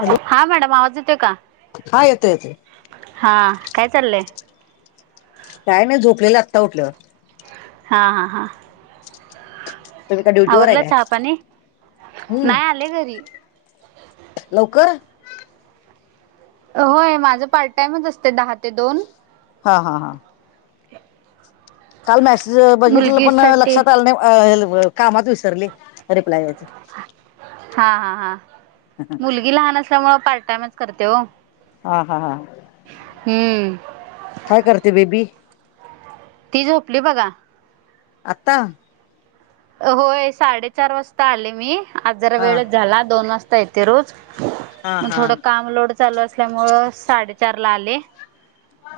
Hello हां madam आवांज येतोय कां हा येतोय येतोय. हां कायं चाललंय कायं नाहीं झोपलेलं आंत्ता उठलं होते हां हां हां तुम काय ड्युटीवर आहे आवरलं चहा का पाणी हम् नाही आले घरी लवकर होय माझं पार्ट टाइमच असतय दहा ते दोन हा हा हा काल मॅसेज बघितलेला पण मुलगीसाठी लक्षात आलं नाही बघ कामात विसरले रिप्लाय द्यायचं हा हा हा मुलगी लहान असल्यामुळ पार्ट टाइमच करते ओ हा हा हा हम्म काय करते बेबी ती झोपली बघा आत्ता होय साडेचार वाजता आले मी आज जरा हा वेळच झाला दोन वाजता य रोज हा मग हा थोडं काम लोड चालू असल्यामुळ साडेचार ला आले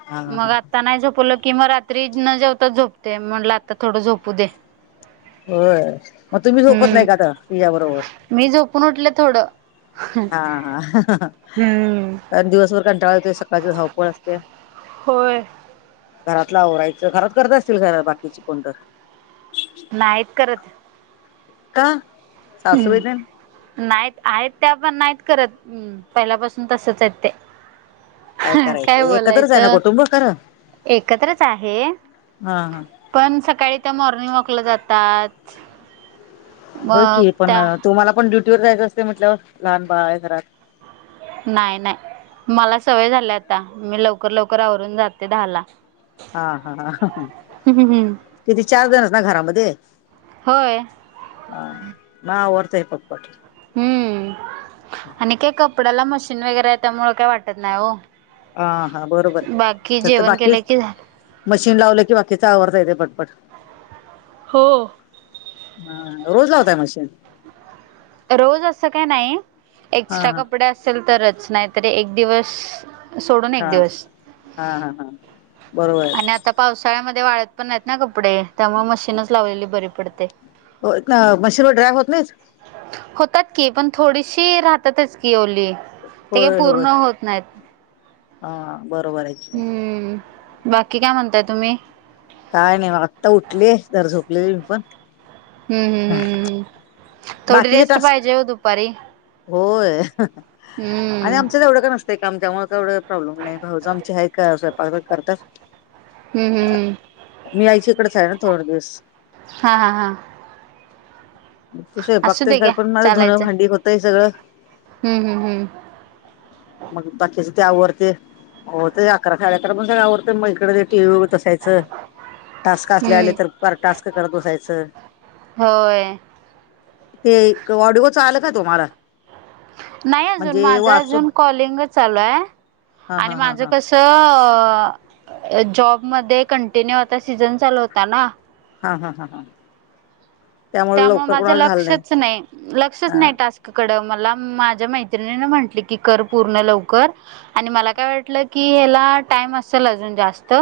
हा हा मग आता नाही झोपवलं किं मग रात्री न जेवताच झोपते म्हटलं आता थोडं झोपू दे- होय मग तुम्ही झोपत हम्म नाही का आता तिच्या बरोबर मी झोपून उठले थोडं हा हा हम्म कारण दिवसभर कंटाळ येतोय सकाळची धावपळ असत्या होय. घरातल आवरायचं घरात करत असतील बाकीची कोण तर नाहीत करत का सासूबाई तेन हम्म नाहीत आहेत त्या पण नाहीत करत हम् पहिल्यापासून तसच आहेत ते हम काय करायचं एकत्रच आहे ना बोलायचं कुटुंब खरं एकत्रच आहे हा हा पण सकाळी त्या मॉर्निंग वॉकला जातात होय मग की पण त्या तुम्हाला पण ड्युटी वर जायचं असते म्हटल्यावर लहान बाळ आहे घरात नाही नाही मला सवय झाल्या आता मी लवकर लवकर आवरून जाते दहाला हा हा हम किती चारजणच ना घरामध्ये होय. हा म आवरतय पटपट हम्म आणि काय कपड्याला मशीन वगैरे आहे त्यामुळ काय वाटत नाही ओ हा हा बरोबर आहे तर तर जेवण केलं बाकीच की झा मशीन लावलं की बाकीचा आवरतय ते पटपट हो हा रोज लावताय मशिन रोज असं काय नाही हा एक्स्ट्रा हा कपडे असेल तरच नाहीतरी एक दिवस सोडून एक हा दिवस हा हा हा बरोबर आणि आहे आता पावसाळ्यामध्ये वाळत पण नाहीत ना कपडे त्यामुळे मशीनच लावलेली बरी पडते हो मशिनवर ड्राय होत नाहीत होतात की पण थोडीशी राहतातच की ओली ते होय होय पूर्ण होत नाहीत. हा बरोबर आहे कि हम्म बाकी काय म्हणताय तुम्ही काय नाही बघा आत्ता उठले जरा झोपलेली मी पण हम्म हम् हम्म हम् हम् बाकीचे टास्क होय आणि हम्म आमचं एवढं का नसतं. ते काम त्यामुळे केवढ प्रॉब्लेम नाही. भाऊज आमची आहे काय स्वयपाक करतात. हम्म हम्म मी आईच्या इकडेच आहे ना, थोड दिवस. हा हा हा. तसेय असू बागतेय दे घर घ्या पण माझं धुनं भांडी होतंय सगळं. हम्म-हम्म, हम्म. म बाकीचे त्या आवरते. होतेय अकरा साडे अकरा पण सगळ आवरते. मग इकडे ते टी व्ही बगत अस त्याचं. टास्क हम्म असल्या आले हम्म तर, परा टास्क करत बसायचं. होय ते ऑडिओच आल का तुम्हाला, नाही अजून म्हणजे माझ वाचून अजून कॉलिंग चालूय, हा हा आणि हा माझ हा कसं. तो जॉबमध्ये कंटिन्यू आता सीझन चालू होता ना, हा-हा, हा-हा त्यामुळे माझं लक्षच नाही. लक्षच हा नाही टास्क कडं मला माझ्या मैत्रिणी ना म्हटले की, कर पूर्ण लवकर. आणि मला काय वाटलं की, ह्याला टाइम असेल अजून जास्त.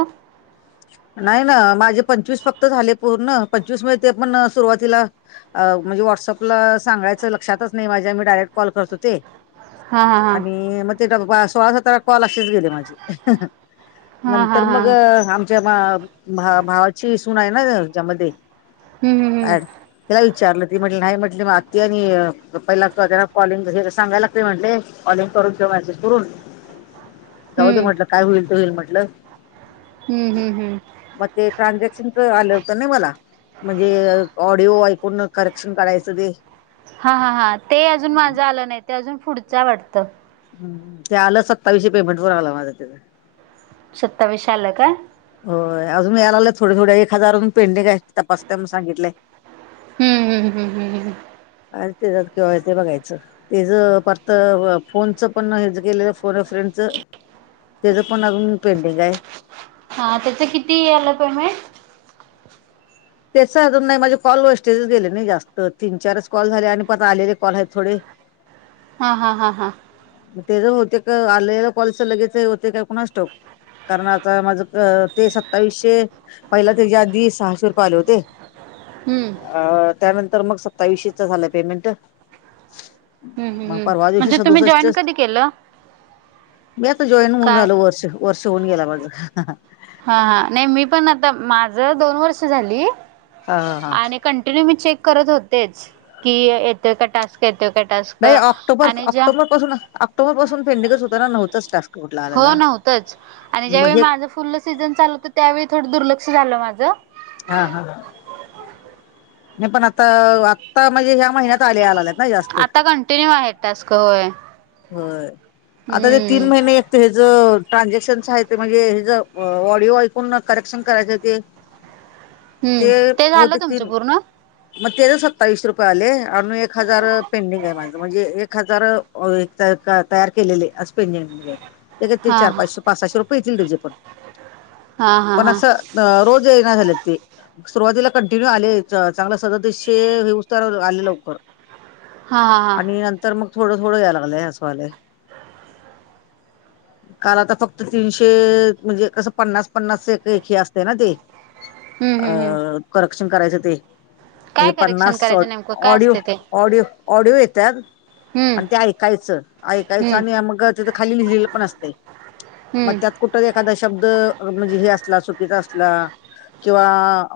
नाही ना, माझे पंचवीस फक्त झाले. पूर्ण पंचवीस मध्ये ते पण सुरुवातीला. म्हणजे व्हॉट्सअपला सांगायचं लक्षातच नाही, माझ्या मी डायरेक्ट कॉल करतो ते. हा हा हा आणि मग ते सोळा सतरा कॉल असेच गेले, माझे हा हा नंतर हा मग आम भा भावाची सून आहे ना, हे ज्यामध्ये हम्म हम्म ऍड त्याला विचारलं ती म्हटली नाही म्हटली आत्ती आणि, पहिला त्यांना कॉलिंग क सांगायला लाग ते म्हटले कॉलिंग करून किंवा मॅसेज करून, [inaudible] जाऊ दे म्हटलं, काय होईल ते होईल म्हटलं, हम्म हम्म हम् मग ते ट्रांजेक्शनचं आलं होतं नी मला. म्हणजे ऑडिओ ऐकून करेक्शन करायचं ते, हा हा हा ते अजून माझं आलं नाही ते अजून पुढच वाटतं. हम्म ते आलं सत्तावीसशे पेमेंट पण आल माझं त्यांच. सत्तावीशे आल काय? होय अजून मी थोडे थोडे एक हजार हुन पेंडिंग आहे तपासता म्हणून सांगितले. हम्म हम हम्म हम् ह्. आणि ते जात किंवा ते बघायचं. ते जर फक्त फोनच पण हे गेलेल फोन फ्रेंडच. ते ज पण अजून पेंडिंग आहे. हा त्याच किती आलं पेमेंट. त्याच अजून नाही. माझे कॉल वेस्टेजच गेले नाही जास्त. तीन चारच कॉल झाले. आणि परत आलेले कॉल आहेत थोडे. हा-हा, हा-हा. मग ते ज होते का आलेल कॉलच लगेच होते काय ते कोणास स्टाऊक. कारण आता माझ ते सत्तावीसशे पहिला, त्याच्या आधी सहाशे रुपये कॉल होते. हम्म. अं, त्यानंतर मग सत्तावीशेच झालंय पेमेंट. हम्म मग हम्म परवा दिवशी म्हणजे तुम्ही जॉईन सदुसष्टच. कधी केलं? मी आता जॉईन होऊन काय? झालो वर्ष वर्ष होऊन गेला माझ. हा-हा नाही मी पण आता माझ दोन वर्ष झाली हा हा. आणि कंटिन्यू मी चेक करत होतेच की येतोय का टास्क येतो का टास्क नाही ऑक्टोबर आणि ज्या ऑक्टोबर पासून ऑक्टोबर पासून पेंडिंगच होता ना नव्हताच टास्क कुठला हो आलेला. नव्हतच आणि मग ज्यावेळी हे माझं फुल सीझन चालत त्यावेळी थोडं दुर्लक्ष झालं माझं हा-हा-हा नाही पण आता आत्ता म्हणजे ह्या महिन्यात आले आलेत ना जास्त आता कंटिन्यू आहे. टास्क होय. होय आता ते हम्म तीन महिने ते हेज ट्रानझॅक्शन्स आहे, ते म्हणजे हेज ऑडिओ ऐकून करेक्शन करायचं ते हम्म, ते झालं बहुतेक तुमचं तीन पूर्ण? मग ते तर सत्तावीस रुपये आले आणि एक हजार पेंडिंग आहे. माझं म्हणजे एक हजार होय तर तयार केलेले अस पेंडिंग ला हा चार हा पाचशे पाच-साशे रुपये येतील त्याजे पण, हा हा पण हा असं रोज ऐन झाले ते सुरुवातीला कंटिन्यू आले चांगलं सदत्तीशे ये उस्तार आले लवकर. हा हा हा आणि नंतर मग थोडं थोडं याय लागलंय हवालेय. ह [inaudible] काल आता फक्त तीनशे म्हणजे कसं पन्नास-पन्नास एक एकी असते ना ते हम्म अ हम्म हम्म करेक्शन करायचं ते म्हणजे काय करेक्शन पन्नास करायचं नेमकं काय असते ते ऑडिओ-ऑडिओ-ऑडिओ येतात. हम्म आणि ते ऐकायचं-ऐकायचं हम्म आणि मग तेथ खाली लिहिलेलं पण असते मग हम्म त्यात कुठ एखादा शब्द म्हणजे हे असला चुकीचा असला किंवा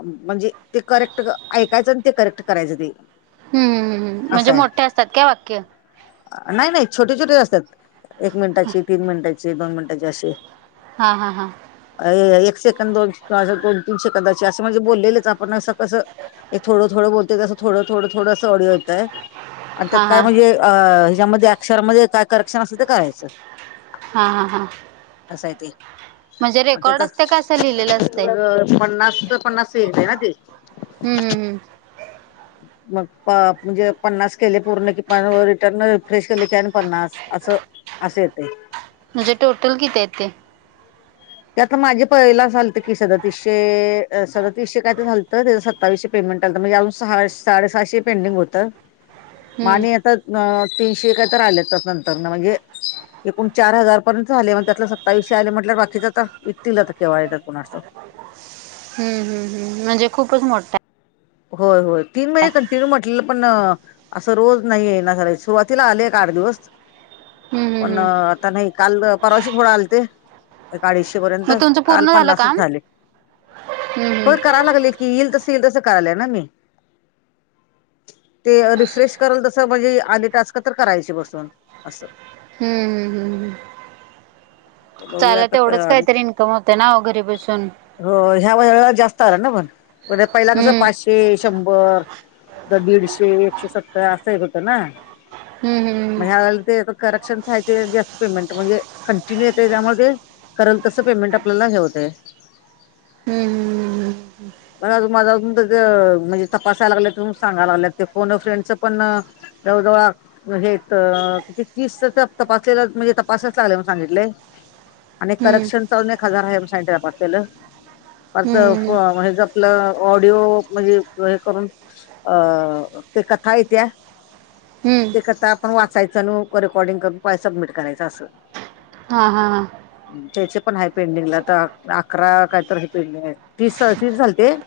म्हणजे ते करेक्ट ऐकायचं आणि ते करेक्ट करायचं ते. हम्, म्हणजे मोठे असतात का वाक्य? नाही-नाही, छोटे-छोटे असतात. एक मिनिटाची, तीन मिनिटाची, दोन मिनिटाची, असे. हा-हा-हा अ एक सेकंद दोन-तीन शेकंदाचे असं म्हणजे बोललेलेच आपण असं कसं एक थडं थोड बोलतेसं ग आस थोड थोड थोडस ऑडओ येतंय. आणि त्यात हा काय हा म्हणजे अ ह्याच्यामध्ये अक्षर मध्ये काय करेक्शन असतं ते करायचं. हा-हा-हा. आस आहे ते, तर असते का असं लिहिलेलं असते पन्नास ते पन्नास ते येतेय ना ते. हम्-हम्-हम मग म्हणजे पन्नास केले पूर्ण कि प रिटर्न रिफ्रेश केले की आणि पन्नास असं. अस येतयं. म्हणजे टोटल किती आहेत ते. ते आता माझे पहिला झालत की सदत्तीशे, सदत्तीशे काय तर झालत त्या सत्तावीसशे पेमेंट आलंत म्हणजे अजून सहा साडेसातशे पेंडिंग होतं ह [inaudible] मा आणि आता अ तीनशे काय तर आलेत त्या नंतर ना म्हणजे एकूण चार हजार पर्यंत झाले. मग त्यातलं सत्तावीसशे आले म्हट बाकीच आता, येथील आता केव्हा येतात कुणास्टोक. हम्म-हम्-हम्म म्हणजे खूपच मोठा होय होय तीन महिने कंटिन्यू आपलं पण असं रोज नाहीय ना सुरुवातीला आले एक आठ दिवस आहे हम्म पण हम्म हम्म आता नाही काल परवाशी थोडा आलते. एक अडीचशे पर्यंत मग तुमचं काल पूर्ण झालं पन्नासच काम झाले हम्म होय करायला लागले. येईल तसं ते तसं करलया ना मी ते रिफ्रेश कल तसं म्हणजे आधी टास्क तर करायचे बसून असं. हम्म हम्म हम्म हम्म बघूया चाल तेवढंच आता काहीतरी इन्कम होतं ना घरी बसून. हो ह्या वजला जास्त आला ना पण म्हण पहिला कसं हम्म पाचशे शंभर तर दीडशे एकशे सत्तर असं एक होतं ना. हम्म हम्म म्हणजे ते करक्शनय जास्त पेमेंट म्हणजे तिकडून येतय त्यामुळं ते कराल तसं पेमेंट आपल्याला हे होतयं हम्म हम्म हम्म मला अजून माझं अजून म्हणजे तपासायला लागलेत म्हणून सांगाल लागल्यात ते फोन फ्रेंडच पण जवळ जवळ हे तर कि तीस तपासलेला म्हणजे तपसायच लागलं म्हणून सांगितलेय. आणि हम्म हम्म करक्शनंच अजून एक हजार आहे म्हणून आपलेलं हम्म हम्म हम्म म्हणजे आपलं ऑडिओ म्हणजे हे करून अ ते कथा आई त्या हाइ त्या हम्म ते कसं आपण वाचायचं आणि रेकॉर्डिंग करून सबमिट करायचं असं. हा हा हा त्याचे पण आहे पेंडिंगला तर अकरा कायतर पेंडिंग आहे तीस अ तीस झालेते. ते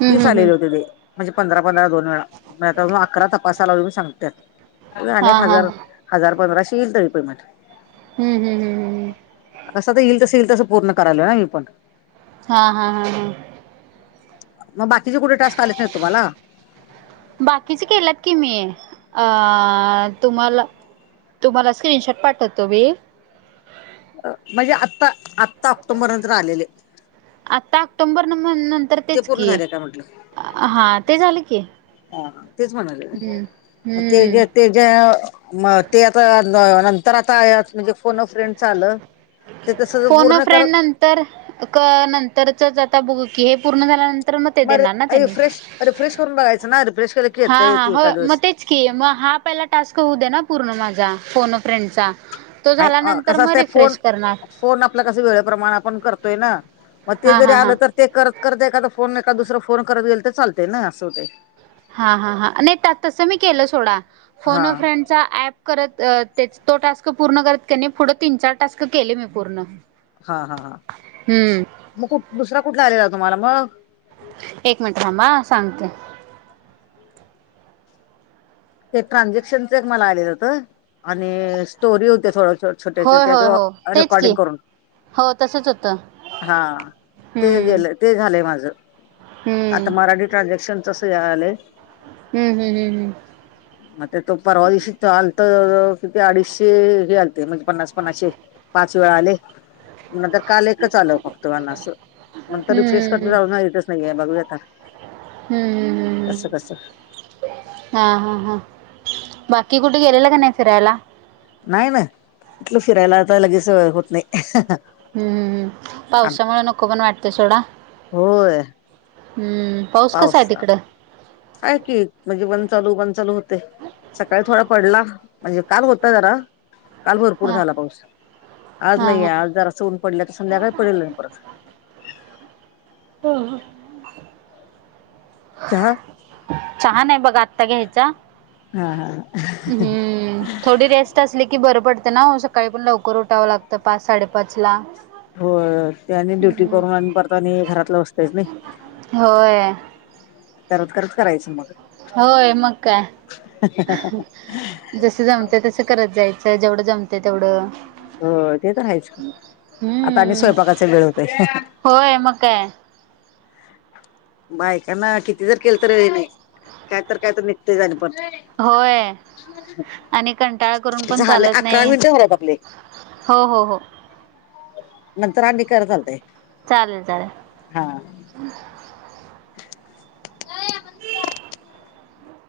हम्म तीस हम्म हम्म आलेली होते ते म्हणजे पंधरा पंधरा दोन वेळा माझे अजून अकरा तपासा लागलोय म्हणून सांगत्यात हा अनेक हा हजार हम्म हजार पंधराशे ईल तरी पेमेट हम्म हम्म कसं आता येईल तसं, येईल तसं पूर्ण करालोय ना मी पण हा हा हा हा मग बाकीचे कुठले टास्क आलेच नाही तुम्हांला? बाकीचे केल्यात की मी अ तुम्हांला तुम्हाला स्क्रीनशॉट पाठवतो मी म्हणजे आत्ता आत्ता ऑक्टोंबर नंतर आलेले आता ऑक्टोंबर नंतर ते तेच पूर्ण की झाले का म्हटलं हा ते झालं की हा तेच म्हणाले हम्म ते हम्म ज ते जे ते आता नंतर आता म्हणजे फोन अ फ्रेंडच आलं. ते तसं फोन अ पूर्ण कर फ्रेंड नंतर नंतरचंच आता बघू की हे पूर्ण झाल्यानंतर तर मग ते देणार ना त्यांनी रिफ्रेश करून बघायचं ना रेफ्रेश केलं की हा येतंय हा की हो एखाद्या मग वेळेस तेच की मग हा पहिला टास्क होऊ दे ना पूर्ण माझा फोन अ फ्रेंडचा तो नाही झाल्यानंतर कसं मग असतंय फोन रिफ्रेश करणार. फोन आपला कसं वेळेप्रमाणे आपण करतोय ना मग ते हा जरी हा हा आलं तर ते करत करत एखादा फोन एखाद दुसरा फोन करत गेलं तर चालते ना असं होतंय. हा हा हा नाही त्यात तसं मी केलं सोडा फोन हा अ फ्रेंड च्या अँप करत तो टास्क पूर्ण करत क नाही पुढ तीन, चार टास्क केले मी पूर्ण हा, हा, हा हम्म म कुठ दुसरा कुठला आलेला तुम्हांला मग एक मिनिट थांबा अ सांगते ते ट्रान्झॅक्शनचं एक मला आलेलं होत आणि स्टोरी होते थोडसं छोट्या, होय छोट्या होय तो हो तेच की रेकॉर्डिंग करून हो तसच होतं हा ते हम्म गेलं ते झालंय माझं हम्म ट्रानझॅक्शन तसं या आलय ह, ह, ह, ह म तो परवा दिशी आलत किती अडीचशे हे आलते ते पण पन्नास पन्नासचे पाच वेळा आले नंतर काल एकच आलं फक्त मना असं हम्म नंतर रिफ्रेश करता हम्म जाऊ नाहीेये बघूया आता हम्म कसं कसं ह, ह, ह हा, हा, हा बाकी कुठे गेलेला का नाही फिरायला? नाही ना कुठलं फिरायला आता लगेच होत नाही हुं, हुं, हू पावसामुळे नको पण वाटतयं सोडा हूं पाऊसा आहे की मधी बंद चालू, बंद चालू होतंय सकाळी थोडा पडला म्हणजे का होता जरा काल भरपूर हा झाला पाऊस आज हा नाहीये हा आज जरा अस ऊन पडले तर संध्याकाळी पडेल नाही परत ह, ह चहा चहा नाही बघा आता घ्यायचा हा हा. हम्म थोडी रेस्ट असली की बरं पडतें ना सकाळी पण लवकर उठावं लागत पाच साडेपाच ला होय त्यानी ड्युटी हम्म करून आणि परत आणि घरातलं असतयच नाही होय करत, करत करायचं मग होय मग काय जस जमतेय तसं करत जायचं जेवढं जमते तेवढं हो ते तर हायच का आता आनि हम्म स्वयंपाकाचा वेळ होतय होय मग काय बायकांना किती जर केलं तर हे नाही काय तर, काय तर निघतय आणि परत होय आणि कंटाळा करून पण झाले चालत अकरा नाही मिनिटं झालेत आपले हो, हो, हो नंतरआणि करा चालतय चालेल, चालेल काय